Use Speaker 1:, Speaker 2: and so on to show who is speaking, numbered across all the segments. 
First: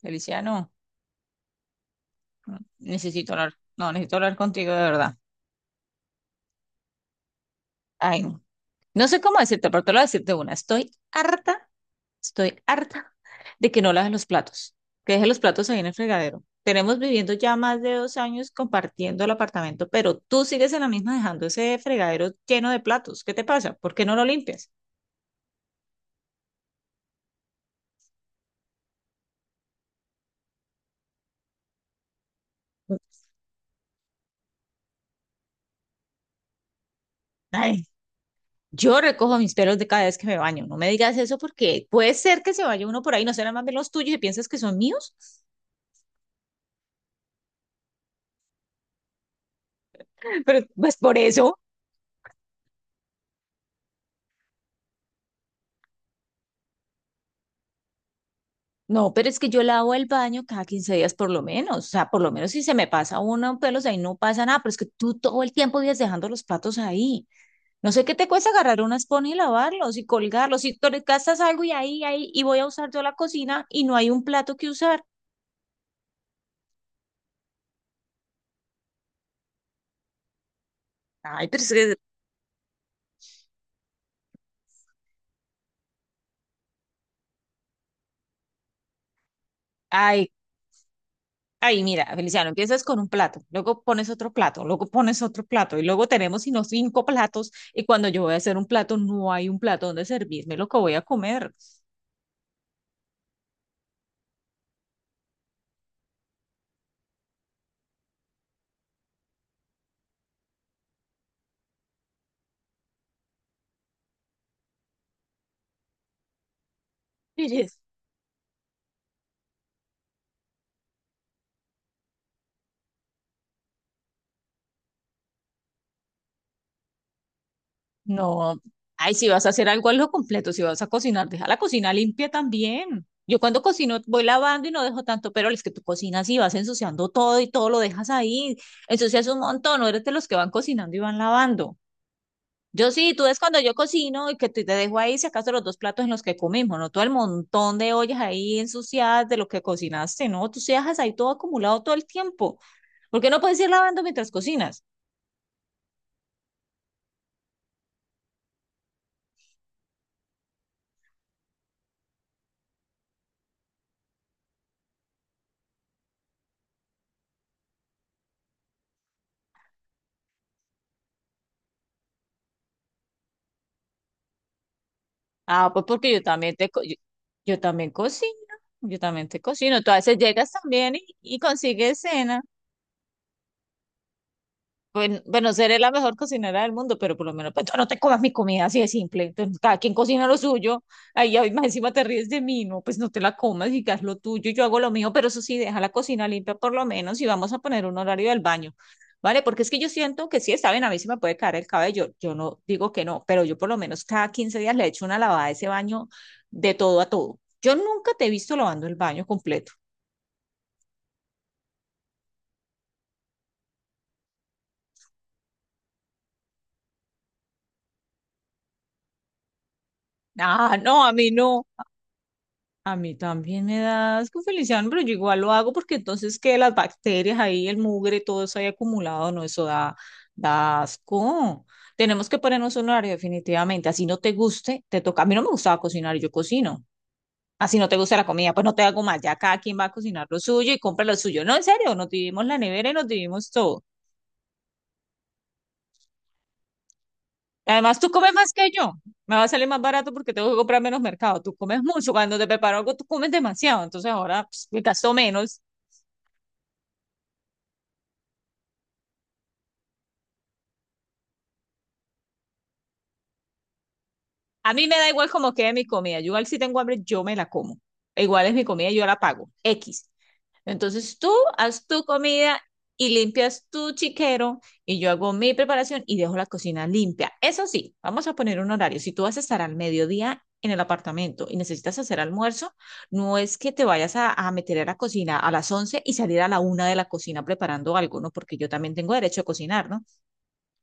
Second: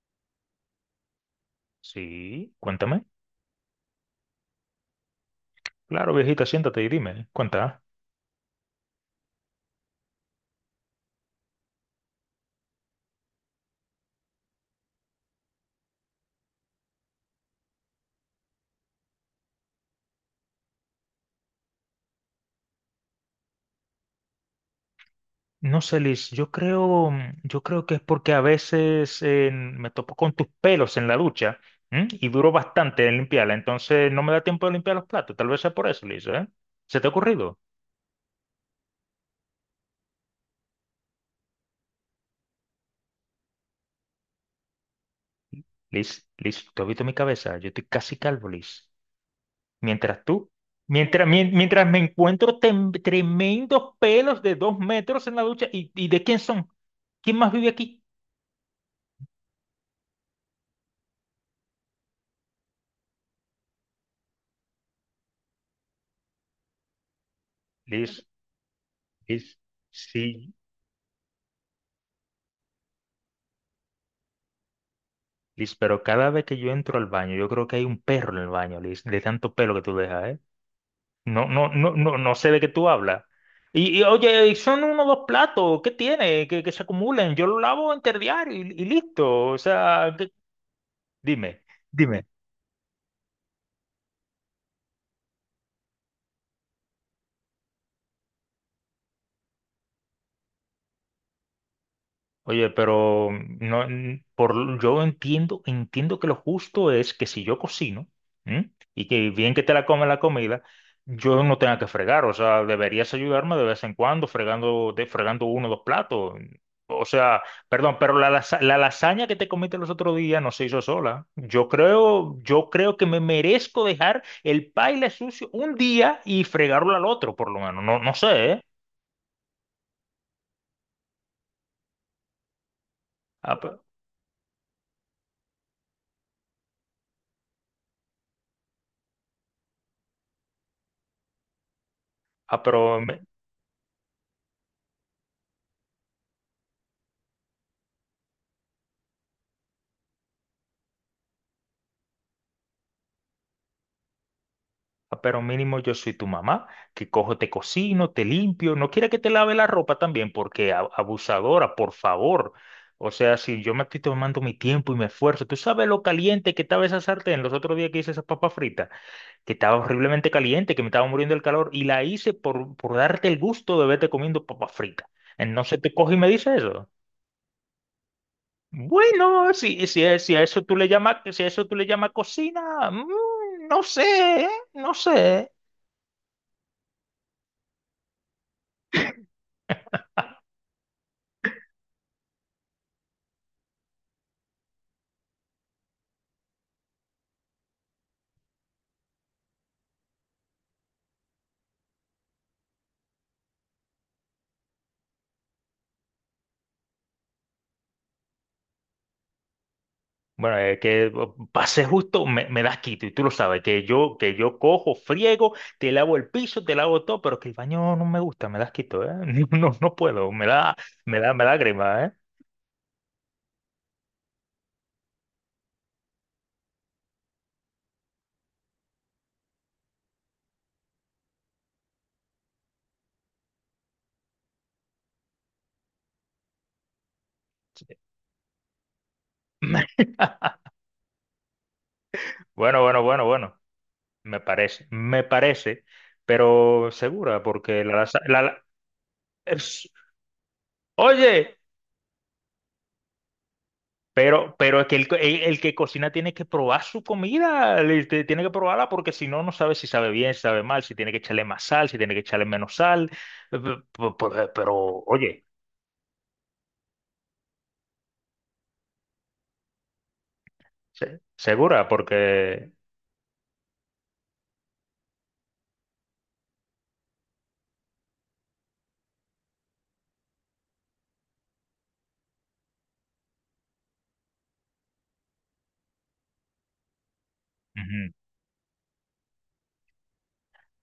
Speaker 1: Feliciano,
Speaker 2: Sí, cuéntame.
Speaker 1: necesito hablar, no, necesito hablar contigo de verdad.
Speaker 2: Claro, viejita, siéntate y dime, cuenta.
Speaker 1: Ay, no. No sé cómo decirte, pero te lo voy a decirte una. Estoy harta de que no laves los platos, que dejes los platos ahí en el fregadero. Tenemos viviendo ya más de 2 años compartiendo el apartamento, pero tú sigues en la misma dejando ese fregadero lleno de platos. ¿Qué te pasa? ¿Por qué no lo limpias?
Speaker 2: No sé, Liz, yo creo que es porque a veces me topo con tus pelos en la ducha, ¿m? Y duro bastante en limpiarla, entonces no me da tiempo de limpiar los platos. Tal vez sea por eso, Liz, ¿eh? ¿Se te ha ocurrido?
Speaker 1: Ay, yo recojo mis pelos de cada vez que me baño. No me digas eso porque puede ser que se vaya uno por ahí, no serán más bien los tuyos y piensas que son míos.
Speaker 2: Liz, tú has visto mi cabeza, yo estoy casi calvo, Liz. Mientras tú,
Speaker 1: Pero pues por
Speaker 2: mientras, mien-
Speaker 1: eso.
Speaker 2: mientras me encuentro tremendos pelos de 2 metros en la ducha, ¿y de quién son? ¿Quién más vive aquí?
Speaker 1: No, pero es que yo lavo el baño cada 15 días por lo menos. O sea, por lo menos si se me pasa uno pelos ahí no pasa nada, pero es que tú todo el tiempo vives dejando los platos ahí. No sé qué
Speaker 2: Liz,
Speaker 1: te cuesta agarrar una esponja y
Speaker 2: Liz.
Speaker 1: lavarlos y
Speaker 2: Sí,
Speaker 1: colgarlos. Y tú le gastas algo y ahí, y voy a usar yo la cocina y no hay un plato que usar.
Speaker 2: Liz, pero cada vez que yo entro al baño, yo creo que hay un perro en el baño, Liz, de tanto pelo que tú dejas, ¿eh? No,
Speaker 1: Ay, pero es
Speaker 2: no, no,
Speaker 1: que,
Speaker 2: no, no sé de qué tú hablas. Oye, y son uno o dos platos, ¿qué tiene? Que se acumulen, yo lo lavo interdiario y listo. O sea,
Speaker 1: ay,
Speaker 2: ¿qué? Dime,
Speaker 1: ay, mira,
Speaker 2: dime.
Speaker 1: Feliciano, empiezas con un plato, luego pones otro plato, luego pones otro plato y luego tenemos sino cinco platos y cuando yo voy a hacer un plato no hay un plato donde servirme lo que voy a comer.
Speaker 2: Oye, pero no, yo entiendo que lo justo es que si yo cocino, ¿m? Y que bien que te la come la comida, yo no tenga que fregar. O sea, deberías ayudarme de vez en cuando fregando, fregando uno o dos platos. O sea, perdón, pero la lasaña que te comiste los otros días no se hizo sola. Yo creo que me merezco dejar el paila sucio un día y fregarlo al otro, por lo menos. No, no sé,
Speaker 1: No,
Speaker 2: ¿eh?
Speaker 1: ay, si vas a hacer algo, lo completo. Si vas a cocinar, deja la cocina limpia también. Yo
Speaker 2: Ah,
Speaker 1: cuando
Speaker 2: pe-
Speaker 1: cocino voy lavando y no dejo tanto, pero es que tú cocinas y vas ensuciando todo y todo lo dejas ahí. Ensucias un montón, no eres de los que van cocinando y van lavando.
Speaker 2: ah,
Speaker 1: Yo
Speaker 2: pero,
Speaker 1: sí, tú
Speaker 2: me-
Speaker 1: ves cuando yo cocino y que te dejo ahí, si acaso los dos platos en los que comimos, no todo el montón de ollas ahí ensuciadas de lo que cocinaste, no, tú se dejas ahí todo acumulado todo el tiempo. ¿Por qué no puedes ir lavando mientras cocinas?
Speaker 2: Ah, pero mínimo yo soy tu mamá, que cojo, te cocino, te limpio. No quiere que te lave la ropa también, porque abusadora, por favor. O sea, si yo me estoy tomando mi tiempo y mi esfuerzo, tú sabes lo caliente que estaba esa sartén los otros días que hice esas papas fritas, que estaba horriblemente caliente, que me estaba muriendo el calor, y la hice por darte el gusto de verte comiendo papas fritas.
Speaker 1: Ah,
Speaker 2: Entonces
Speaker 1: pues
Speaker 2: te
Speaker 1: porque
Speaker 2: coge y
Speaker 1: yo
Speaker 2: me dice
Speaker 1: también te, co-
Speaker 2: eso.
Speaker 1: yo, yo también cocino, yo también te
Speaker 2: Bueno,
Speaker 1: cocino. Tú a veces
Speaker 2: si a
Speaker 1: llegas
Speaker 2: eso tú le
Speaker 1: también y,
Speaker 2: llamas,
Speaker 1: y
Speaker 2: si a eso tú le
Speaker 1: consigues
Speaker 2: llamas
Speaker 1: cena.
Speaker 2: cocina, no sé, ¿eh? No
Speaker 1: Bueno,
Speaker 2: sé.
Speaker 1: bueno, seré la mejor cocinera del mundo, pero por lo menos pues, tú no te comas mi comida así de simple. Entonces, cada quien cocina lo suyo. Ahí hoy más encima te ríes de mí, no, pues no te la comas y haz lo tuyo, yo hago lo mío, pero eso sí, deja la cocina limpia por lo menos y vamos a poner un horario del baño. ¿Vale? Porque es que yo siento que sí, está bien, a mí se me puede caer el cabello. Yo no digo que no, pero yo por lo menos cada 15 días le echo una lavada a ese baño de todo a todo. Yo nunca te he visto lavando el baño completo.
Speaker 2: Bueno, que pase justo, me das quito y tú lo sabes, que yo cojo, friego, te lavo el piso, te lavo todo, pero que el baño no me gusta, me das quito, ¿eh? No, no no puedo, me da,
Speaker 1: Ah, no, a
Speaker 2: me
Speaker 1: mí
Speaker 2: da, me da
Speaker 1: no.
Speaker 2: grima, ¿eh?
Speaker 1: A mí también me da asco, Feliciano, pero yo igual lo hago porque entonces que las bacterias ahí, el mugre, todo eso ahí acumulado, no, eso da asco. Tenemos que ponernos un horario definitivamente. Así no te guste, te toca. A mí no me gustaba cocinar, yo cocino. Así no te gusta la comida, pues no te hago más. Ya cada quien va a cocinar lo suyo y compra lo suyo. No, en serio, nos dividimos la
Speaker 2: Bueno,
Speaker 1: nevera y
Speaker 2: bueno,
Speaker 1: nos
Speaker 2: bueno,
Speaker 1: dividimos
Speaker 2: bueno,
Speaker 1: todo.
Speaker 2: me parece, pero segura, porque la,
Speaker 1: Además, tú
Speaker 2: laza-
Speaker 1: comes
Speaker 2: la,
Speaker 1: más
Speaker 2: la-
Speaker 1: que yo. Me va a salir más
Speaker 2: es-
Speaker 1: barato porque tengo que comprar menos mercado. Tú
Speaker 2: oye,
Speaker 1: comes mucho. Cuando te preparo algo, tú comes demasiado. Entonces ahora
Speaker 2: Pero,
Speaker 1: pues,
Speaker 2: pero
Speaker 1: me
Speaker 2: es que el,
Speaker 1: gasto
Speaker 2: el- el
Speaker 1: menos.
Speaker 2: que cocina tiene que probar su comida, tiene que probarla porque si no, no sabe si sabe bien, si sabe mal, si tiene que echarle más sal, si tiene que echarle menos sal. Pero,
Speaker 1: A mí me da igual
Speaker 2: oye,
Speaker 1: como quede mi comida. Yo igual si tengo hambre, yo me la como. Igual es mi comida, yo la pago. X. Entonces tú haz
Speaker 2: segura,
Speaker 1: tu comida
Speaker 2: porque...
Speaker 1: y limpias tu chiquero y yo hago mi preparación y dejo la cocina limpia. Eso sí, vamos a poner un horario. Si tú vas a estar al mediodía en el apartamento y necesitas hacer almuerzo, no es que te vayas a meter a la cocina a las 11 y salir a la 1 de la cocina preparando
Speaker 2: Ujú.
Speaker 1: algo, ¿no? Porque yo también tengo derecho a cocinar, ¿no?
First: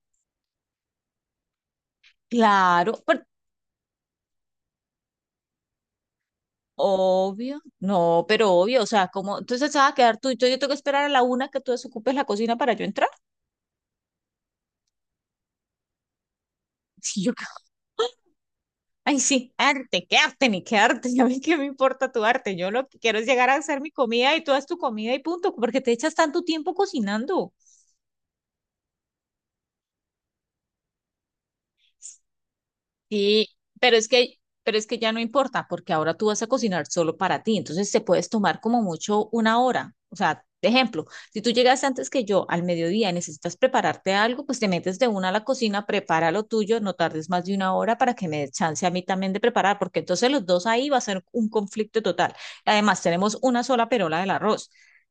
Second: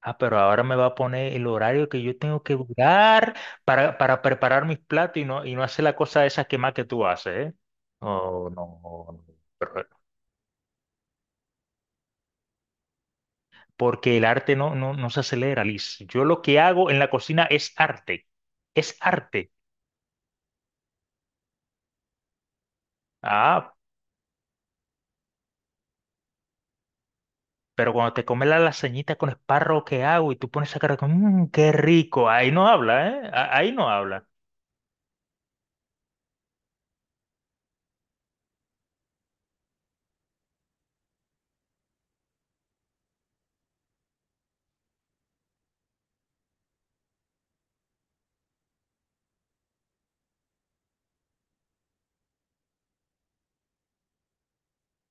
Speaker 2: Ah, pero ahora me va a poner el horario que yo tengo que
Speaker 1: Claro.
Speaker 2: durar para preparar mis platos y no hacer la cosa esa que más que tú haces, ¿eh?
Speaker 1: Obvio, no,
Speaker 2: Oh,
Speaker 1: pero
Speaker 2: no,
Speaker 1: obvio, o
Speaker 2: no,
Speaker 1: sea,
Speaker 2: no. No,
Speaker 1: como, entonces
Speaker 2: pero,
Speaker 1: se va a quedar tú y yo tengo que esperar a la 1 que tú desocupes la cocina para yo entrar.
Speaker 2: porque el arte no se acelera, Liz. Yo lo que hago en la
Speaker 1: Sí, yo,
Speaker 2: cocina
Speaker 1: ca-
Speaker 2: es arte, es
Speaker 1: ay,
Speaker 2: arte.
Speaker 1: sí, arte, qué arte, ni qué arte, ya a mí qué me importa tu arte, yo lo que quiero es llegar a
Speaker 2: Ah,
Speaker 1: hacer mi comida y tú haz tu comida y punto, porque te echas tanto tiempo cocinando.
Speaker 2: pero cuando te comes la lasañita con espárrago que hago y tú pones esa cara como, "Mm, qué rico", ahí no habla, ¿eh?
Speaker 1: Sí,
Speaker 2: A- Ahí no habla.
Speaker 1: pero es que ya no importa, porque ahora tú vas a cocinar solo para ti, entonces te puedes tomar como mucho una hora. O sea, de ejemplo, si tú llegas antes que yo al mediodía y necesitas prepararte algo, pues te metes de una a la cocina, prepara lo tuyo, no tardes más de una hora para que me dé chance a mí también de preparar, porque entonces los dos ahí va a ser un conflicto total. Además, tenemos una sola perola del arroz.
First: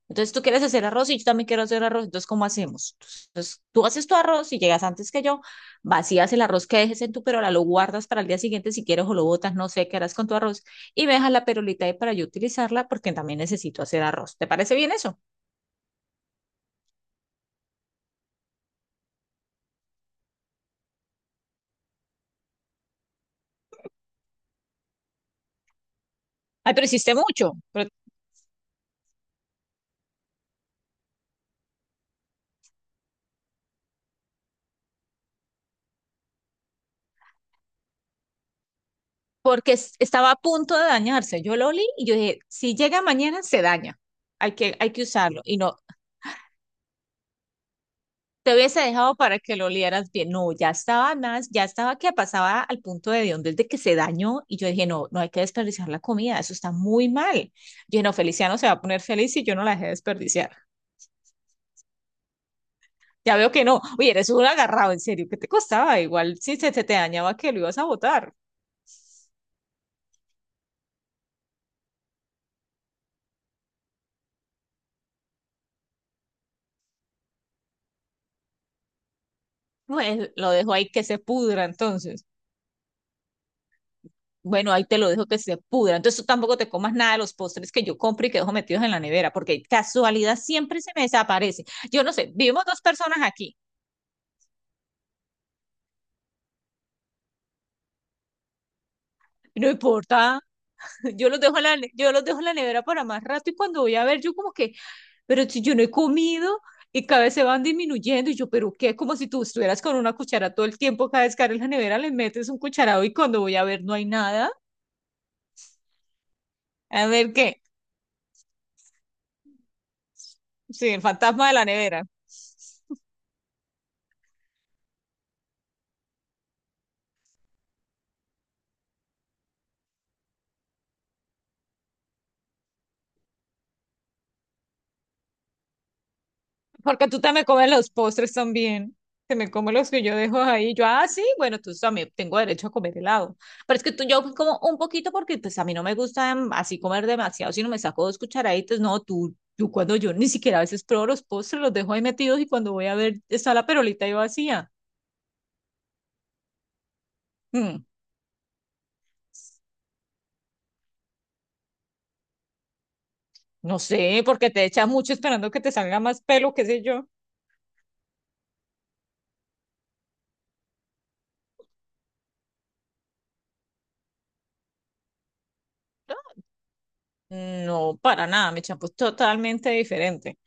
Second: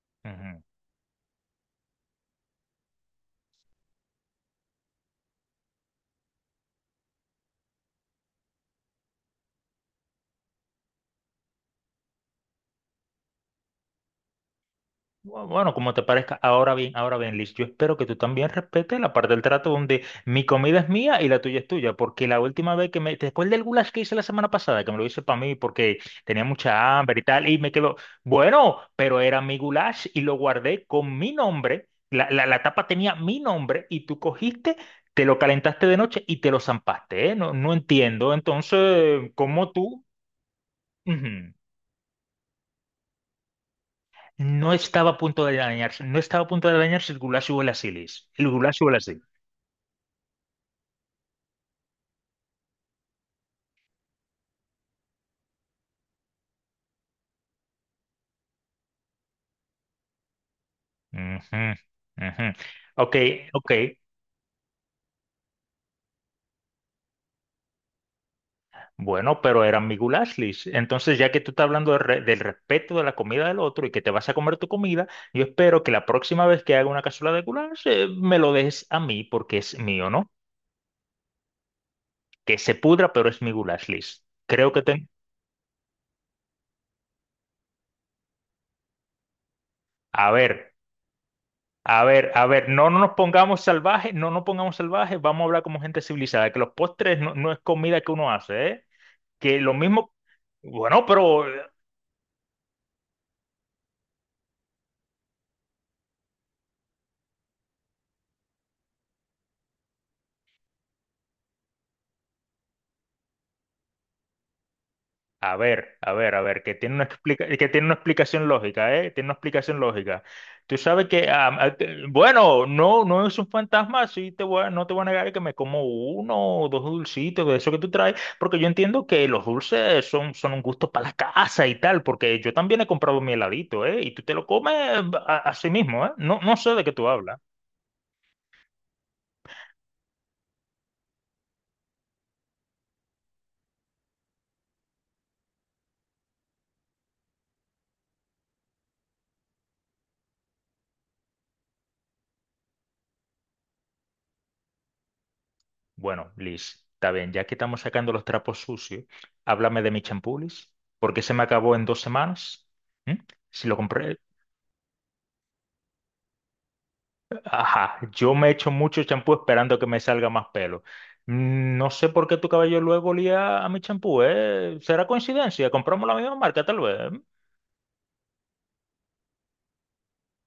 Speaker 1: Entonces tú
Speaker 2: Ujú.
Speaker 1: quieres hacer arroz y yo también quiero hacer arroz, entonces ¿cómo hacemos? Entonces tú haces tu arroz y llegas antes que yo vacías el arroz que dejes en tu perola, lo guardas para el día siguiente si quieres o lo botas, no sé qué harás con tu arroz y me dejas la perolita ahí para yo utilizarla porque también necesito hacer arroz. ¿Te parece bien eso?
Speaker 2: Bueno, como te parezca, ahora bien, Liz, yo espero que tú también respetes la parte del trato donde mi comida es mía y la tuya es tuya, porque la última vez que me, después del goulash que hice la semana pasada, que me lo hice para mí porque tenía
Speaker 1: Ay, pero
Speaker 2: mucha
Speaker 1: hiciste
Speaker 2: hambre y tal,
Speaker 1: mucho,
Speaker 2: y me quedó, bueno, pero era mi goulash y lo guardé con mi nombre, la tapa tenía mi nombre y tú cogiste, te lo calentaste de noche y te lo zampaste, ¿eh? No, no entiendo, entonces, ¿cómo
Speaker 1: porque
Speaker 2: tú?
Speaker 1: estaba a punto de dañarse.
Speaker 2: Ujú.
Speaker 1: Yo lo olí y yo dije, si llega mañana se daña, hay
Speaker 2: No
Speaker 1: que, hay que
Speaker 2: estaba a
Speaker 1: usarlo
Speaker 2: punto de
Speaker 1: y no.
Speaker 2: dañarse, no estaba a punto de dañarse el Gulasio o el Asilis. El
Speaker 1: Te hubiese
Speaker 2: Gulasio o el
Speaker 1: dejado
Speaker 2: Asilis.
Speaker 1: para que lo olieras bien. No, ya estaba más, ya estaba que pasaba al punto de donde de que se dañó y yo dije, no, no hay que desperdiciar la comida, eso está muy mal. Yo dije, no, Feliciano se va a poner feliz si yo no la dejé desperdiciar.
Speaker 2: Ujú, ujú. Ok,
Speaker 1: Ya veo que
Speaker 2: ok.
Speaker 1: no. Oye, eres un agarrado, en serio, ¿qué te costaba? Igual si se te dañaba que lo ibas a botar.
Speaker 2: Bueno, pero eran mi Gulaslis. Entonces, ya que tú estás hablando de del respeto de la comida del otro y que te vas a comer tu comida, yo espero que la próxima vez que haga una cazuela de goulash, me lo dejes a mí porque es mío, ¿no?
Speaker 1: Pues lo dejo ahí que se pudra entonces.
Speaker 2: Que se pudra, pero es mi Gulaslis. Creo
Speaker 1: Bueno,
Speaker 2: que
Speaker 1: ahí te
Speaker 2: te...
Speaker 1: lo dejo que se pudra. Entonces tú tampoco te comas nada de los postres que yo compro y que dejo metidos en la nevera, porque
Speaker 2: A
Speaker 1: casualidad
Speaker 2: ver.
Speaker 1: siempre se me desaparece. Yo
Speaker 2: A
Speaker 1: no
Speaker 2: ver,
Speaker 1: sé,
Speaker 2: a
Speaker 1: vivimos
Speaker 2: ver,
Speaker 1: dos
Speaker 2: no, no nos
Speaker 1: personas aquí.
Speaker 2: pongamos salvajes, no nos pongamos salvajes, vamos a hablar como gente civilizada, que los postres no, no es comida que uno hace, ¿eh? Que
Speaker 1: No
Speaker 2: lo mismo,
Speaker 1: importa,
Speaker 2: bueno, pero...
Speaker 1: yo los dejo en la nevera para más rato y cuando voy a ver, yo como que, pero si yo no he comido y cada vez se van disminuyendo y yo, pero qué, como si tú estuvieras con una cuchara todo el tiempo, cada vez que abres la nevera le metes un cucharado y cuando voy a ver no hay nada.
Speaker 2: A ver, a ver, a ver, que tiene una
Speaker 1: A ver qué,
Speaker 2: que tiene una explicación lógica, ¿eh? Tiene una explicación lógica. Tú
Speaker 1: sí, el
Speaker 2: sabes que,
Speaker 1: fantasma de la nevera,
Speaker 2: bueno, no, no es un fantasma, no te voy a negar que me como uno o dos dulcitos de eso que tú traes, porque yo entiendo que los dulces son un gusto para la casa y tal, porque yo también he comprado mi heladito, ¿eh? Y tú te lo comes a sí mismo, ¿eh? No, no sé de qué tú
Speaker 1: porque tú
Speaker 2: hablas.
Speaker 1: también comes los postres también. Te me come los que yo dejo ahí. Ah, sí, bueno, tú también tengo derecho a comer helado. Pero es que tú, yo como un poquito porque pues a mí no me gusta así comer demasiado, sino me saco dos cucharaditas. No, tú cuando yo ni siquiera a veces pruebo los postres, los dejo ahí metidos y cuando voy a ver está la perolita ahí vacía.
Speaker 2: Bueno, Liz, está bien, ya que estamos
Speaker 1: Mm,
Speaker 2: sacando los trapos sucios, háblame de mi champú, Liz, porque se me acabó en 2 semanas. ¿Mm? Si lo
Speaker 1: no
Speaker 2: compré,
Speaker 1: sé, porque te echas mucho esperando que te salga más pelo, qué sé yo.
Speaker 2: ajá, yo me echo mucho champú esperando que me salga más pelo. No sé por qué tu cabello luego olía a mi champú, ¿eh? ¿Será coincidencia? ¿Compramos la misma marca, tal vez?
Speaker 1: No, para nada, mi champú es totalmente diferente.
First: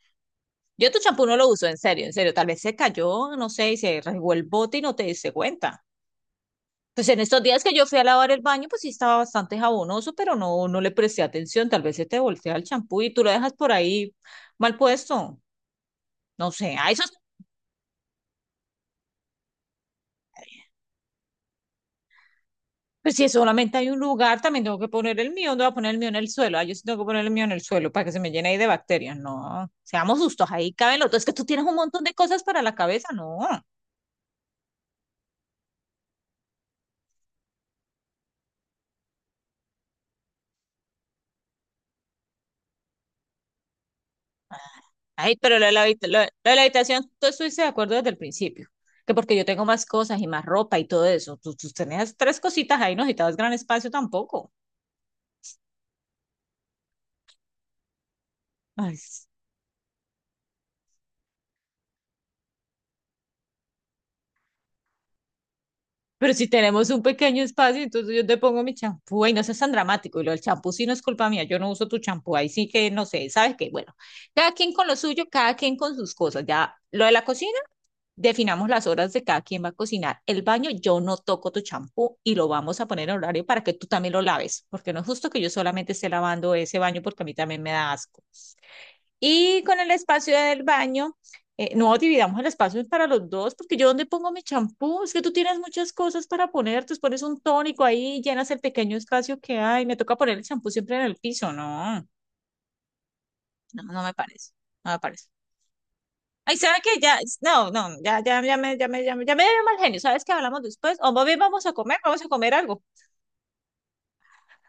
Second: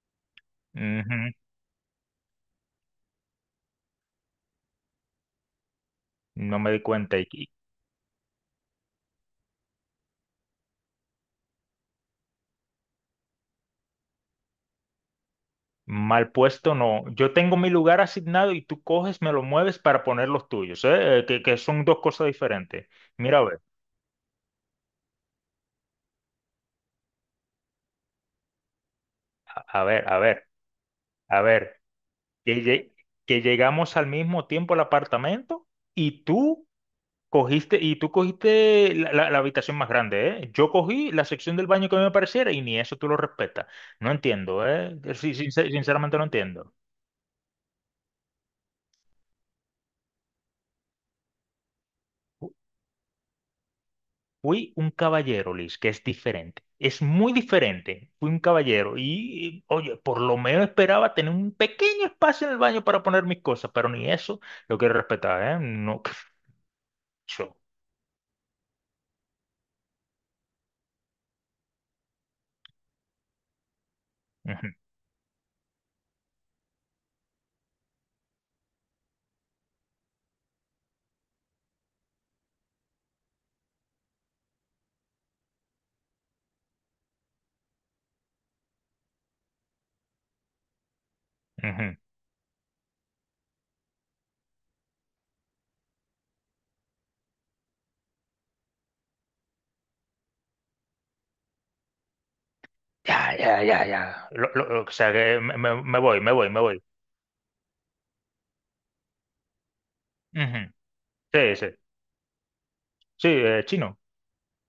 Speaker 1: Yo tu champú
Speaker 2: Ujú.
Speaker 1: no lo uso, en serio, en serio. Tal vez se cayó, no sé, y se rasgó el bote y no te diste cuenta.
Speaker 2: No me di
Speaker 1: Pues
Speaker 2: cuenta.
Speaker 1: en
Speaker 2: Y,
Speaker 1: estos
Speaker 2: y
Speaker 1: días que yo fui a lavar el baño, pues sí estaba bastante jabonoso, pero no, no le presté atención. Tal vez se te voltea el champú y tú lo dejas por ahí mal puesto.
Speaker 2: mal
Speaker 1: No
Speaker 2: puesto,
Speaker 1: sé, a eso,
Speaker 2: no. Yo tengo mi lugar asignado y tú coges, me lo mueves para poner los tuyos, ¿eh? Que son dos cosas diferentes.
Speaker 1: pues si
Speaker 2: Mira, a ver,
Speaker 1: solamente hay un lugar, también tengo que poner el mío, ¿dónde voy a poner el mío? ¿En el suelo? Ah, yo sí tengo que poner el mío en el suelo para que se me llene ahí de bacterias. No,
Speaker 2: a ver, a
Speaker 1: seamos
Speaker 2: ver.
Speaker 1: justos, ahí caben los dos. Es que
Speaker 2: A
Speaker 1: tú tienes un
Speaker 2: ver,
Speaker 1: montón de cosas
Speaker 2: que,
Speaker 1: para la cabeza, no.
Speaker 2: que llegamos al mismo tiempo al apartamento y tú cogiste, la habitación más grande, ¿eh? Yo cogí la sección del baño que a mí me pareciera y ni eso tú lo respetas. No entiendo, ¿eh? Sí,
Speaker 1: Ay, pero lo de la, habita-
Speaker 2: sinceramente
Speaker 1: lo
Speaker 2: no
Speaker 1: de lo de la
Speaker 2: entiendo.
Speaker 1: habitación, tú estuviste de acuerdo desde el principio. Que porque yo tengo más cosas y más ropa y todo eso. Tú tenías tres
Speaker 2: Fu-
Speaker 1: cositas ahí, no necesitabas gran espacio tampoco.
Speaker 2: Fui un caballero, Liz, que es diferente. Es muy diferente. Fui un caballero
Speaker 1: Ay,
Speaker 2: y, oye, por lo menos esperaba tener un pequeño espacio en el baño para poner mis cosas, pero ni eso lo quiero respetar, ¿eh? No,
Speaker 1: pero si tenemos un pequeño
Speaker 2: yo.
Speaker 1: espacio, entonces yo te pongo mi champú, y no seas tan dramático. Y lo del champú sí no es culpa mía, yo no uso tu champú, ahí sí que no sé, ¿sabes qué? Bueno, cada
Speaker 2: Ujú,
Speaker 1: quien con lo suyo, cada quien con sus cosas. Ya lo de la cocina, definamos las horas de cada quien va a cocinar. El baño, yo no toco tu champú y lo vamos a poner en horario para que tú también lo laves, porque no es justo que yo solamente esté lavando ese baño porque a mí también me da asco. Y con el espacio del baño,
Speaker 2: ujú.
Speaker 1: no dividamos el espacio para los dos, porque yo dónde pongo mi champú, es que tú tienes muchas cosas para poner, tú pones un tónico ahí, llenas el pequeño espacio que hay, me toca poner el champú siempre en el piso, no,
Speaker 2: Ya, ya,
Speaker 1: no,
Speaker 2: ya,
Speaker 1: no me
Speaker 2: ya.
Speaker 1: parece,
Speaker 2: O
Speaker 1: no me
Speaker 2: sea
Speaker 1: parece.
Speaker 2: que me voy, me voy,
Speaker 1: Ay,
Speaker 2: me
Speaker 1: ¿sabes
Speaker 2: voy.
Speaker 1: qué? Ya, no, no, ya, ya, ya me dio mal genio, ¿sabes qué hablamos
Speaker 2: Ujú.
Speaker 1: después? O más bien
Speaker 2: Sí, sí.
Speaker 1: vamos a comer algo.
Speaker 2: Sí, chino.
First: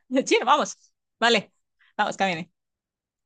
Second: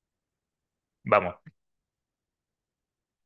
Speaker 1: Sí, vamos,
Speaker 2: Vamos.
Speaker 1: vale, vamos, camine.